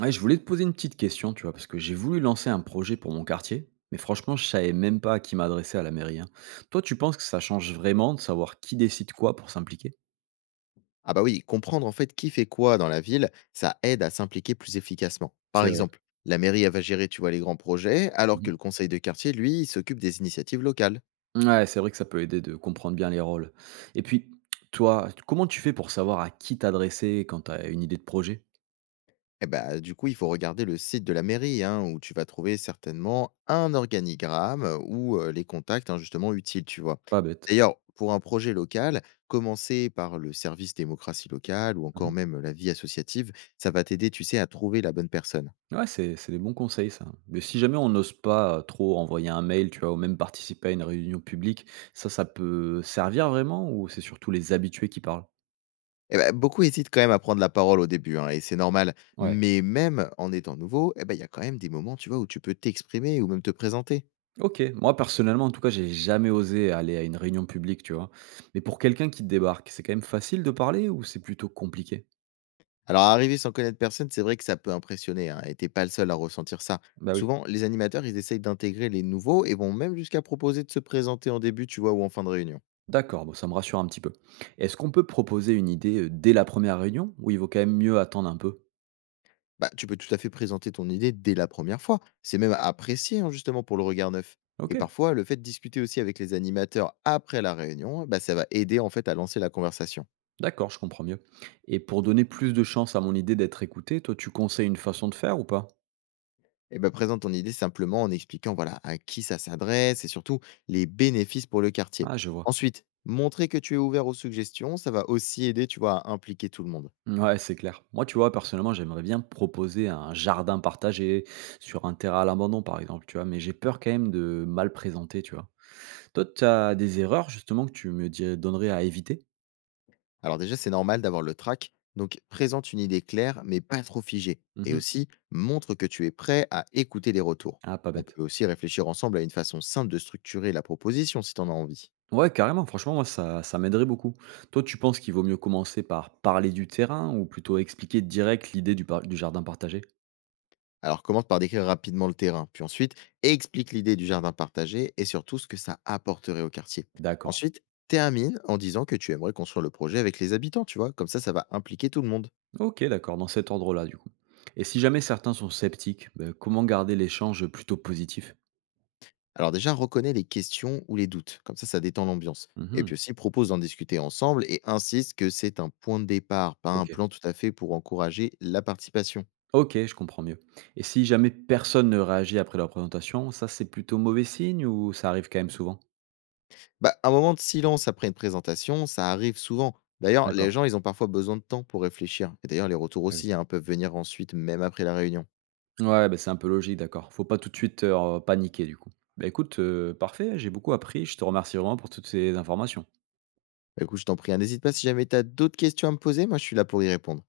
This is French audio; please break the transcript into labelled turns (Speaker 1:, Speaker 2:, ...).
Speaker 1: Ouais, je voulais te poser une petite question, tu vois, parce que j'ai voulu lancer un projet pour mon quartier, mais franchement, je savais même pas à qui m'adresser à la mairie, hein. Toi, tu penses que ça change vraiment de savoir qui décide quoi pour s'impliquer?
Speaker 2: Ah bah oui, comprendre en fait qui fait quoi dans la ville, ça aide à s'impliquer plus efficacement. Par
Speaker 1: C'est vrai.
Speaker 2: exemple, la mairie elle va gérer, tu vois, les grands projets, alors que
Speaker 1: Mhm.
Speaker 2: le conseil de quartier, lui, il s'occupe des initiatives locales.
Speaker 1: Ouais, c'est vrai que ça peut aider de comprendre bien les rôles. Et puis, toi, comment tu fais pour savoir à qui t'adresser quand tu as une idée de projet?
Speaker 2: Et bah du coup, il faut regarder le site de la mairie, hein, où tu vas trouver certainement un organigramme ou les contacts, hein, justement utiles, tu vois.
Speaker 1: Pas bête.
Speaker 2: D'ailleurs, pour un projet local, commencer par le service démocratie locale ou encore
Speaker 1: Mhm.
Speaker 2: même la vie associative, ça va t'aider, tu sais, à trouver la bonne personne.
Speaker 1: Ouais, c'est des bons conseils, ça. Mais si jamais on n'ose pas trop envoyer un mail, tu vois, ou même participer à une réunion publique, ça peut servir vraiment ou c'est surtout les habitués qui parlent?
Speaker 2: Eh bah, beaucoup hésitent quand même à prendre la parole au début, hein, et c'est normal.
Speaker 1: Ouais.
Speaker 2: Mais même en étant nouveau, eh ben, il y a quand même des moments, tu vois, où tu peux t'exprimer ou même te présenter.
Speaker 1: OK. Moi, personnellement, en tout cas, j'ai jamais osé aller à une réunion publique, tu vois? Mais pour quelqu'un qui débarque, c'est quand même facile de parler ou c'est plutôt compliqué?
Speaker 2: Alors, arriver sans connaître personne, c'est vrai que ça peut impressionner, hein, et t'es pas le seul à ressentir ça.
Speaker 1: Bah oui.
Speaker 2: Souvent, les animateurs, ils essayent d'intégrer les nouveaux et vont même jusqu'à proposer de se présenter en début, tu vois, ou en fin de réunion.
Speaker 1: D'accord, bon, ça me rassure un petit peu. Est-ce qu'on peut proposer une idée dès la première réunion ou il vaut quand même mieux attendre un peu?
Speaker 2: Bah, tu peux tout à fait présenter ton idée dès la première fois. C'est même apprécié, hein, justement, pour le regard neuf. Et
Speaker 1: OK,
Speaker 2: parfois, le fait de discuter aussi avec les animateurs après la réunion, bah, ça va aider en fait à lancer la conversation.
Speaker 1: d'accord, je comprends mieux. Et pour donner plus de chance à mon idée d'être écoutée, toi, tu conseilles une façon de faire ou pas?
Speaker 2: Eh ben, présente ton idée simplement en expliquant voilà, à qui ça s'adresse et surtout les bénéfices pour le quartier.
Speaker 1: Ah, je vois.
Speaker 2: Ensuite, montrer que tu es ouvert aux suggestions, ça va aussi aider, tu vois, à impliquer tout le monde.
Speaker 1: Ouais, c'est clair. Moi, tu vois, personnellement, j'aimerais bien proposer un jardin partagé sur un terrain à l'abandon, par exemple, tu vois, mais j'ai peur quand même de mal présenter, tu vois. Toi, tu as des erreurs justement que tu me dirais donnerais à éviter?
Speaker 2: Alors déjà, c'est normal d'avoir le trac, donc présente une idée claire mais pas trop figée. Et
Speaker 1: Mmh.
Speaker 2: aussi, montre que tu es prêt à écouter les retours.
Speaker 1: Ah, pas
Speaker 2: On
Speaker 1: bête.
Speaker 2: peut aussi réfléchir ensemble à une façon simple de structurer la proposition si tu en as envie.
Speaker 1: Ouais, carrément, franchement, moi, ça m'aiderait beaucoup. Toi, tu penses qu'il vaut mieux commencer par parler du terrain ou plutôt expliquer direct l'idée du jardin partagé?
Speaker 2: Alors commence par décrire rapidement le terrain, puis ensuite explique l'idée du jardin partagé et surtout ce que ça apporterait au quartier.
Speaker 1: D'accord.
Speaker 2: Ensuite, termine en disant que tu aimerais construire le projet avec les habitants, tu vois, comme ça ça va impliquer tout le monde.
Speaker 1: OK, d'accord, dans cet ordre-là, du coup. Et si jamais certains sont sceptiques, bah, comment garder l'échange plutôt positif?
Speaker 2: Alors déjà, reconnais les questions ou les doutes, comme ça ça détend l'ambiance. Et puis
Speaker 1: Mmh.
Speaker 2: aussi, propose d'en discuter ensemble et insiste que c'est un point de départ, pas un
Speaker 1: OK.
Speaker 2: plan tout à fait pour encourager la participation.
Speaker 1: OK, je comprends mieux. Et si jamais personne ne réagit après la présentation, ça, c'est plutôt mauvais signe ou ça arrive quand même souvent?
Speaker 2: Bah, un moment de silence après une présentation, ça arrive souvent. D'ailleurs, les
Speaker 1: D'accord.
Speaker 2: gens, ils ont parfois besoin de temps pour réfléchir. Et d'ailleurs, les retours
Speaker 1: Ah oui.
Speaker 2: aussi, hein, peuvent venir ensuite, même après la réunion.
Speaker 1: Ouais, bah, c'est un peu logique, d'accord. Faut pas tout de suite, paniquer du coup. Bah, écoute, parfait, j'ai beaucoup appris, je te remercie vraiment pour toutes ces informations.
Speaker 2: Bah, écoute, je t'en prie, hein, n'hésite pas si jamais tu as d'autres questions à me poser, moi je suis là pour y répondre.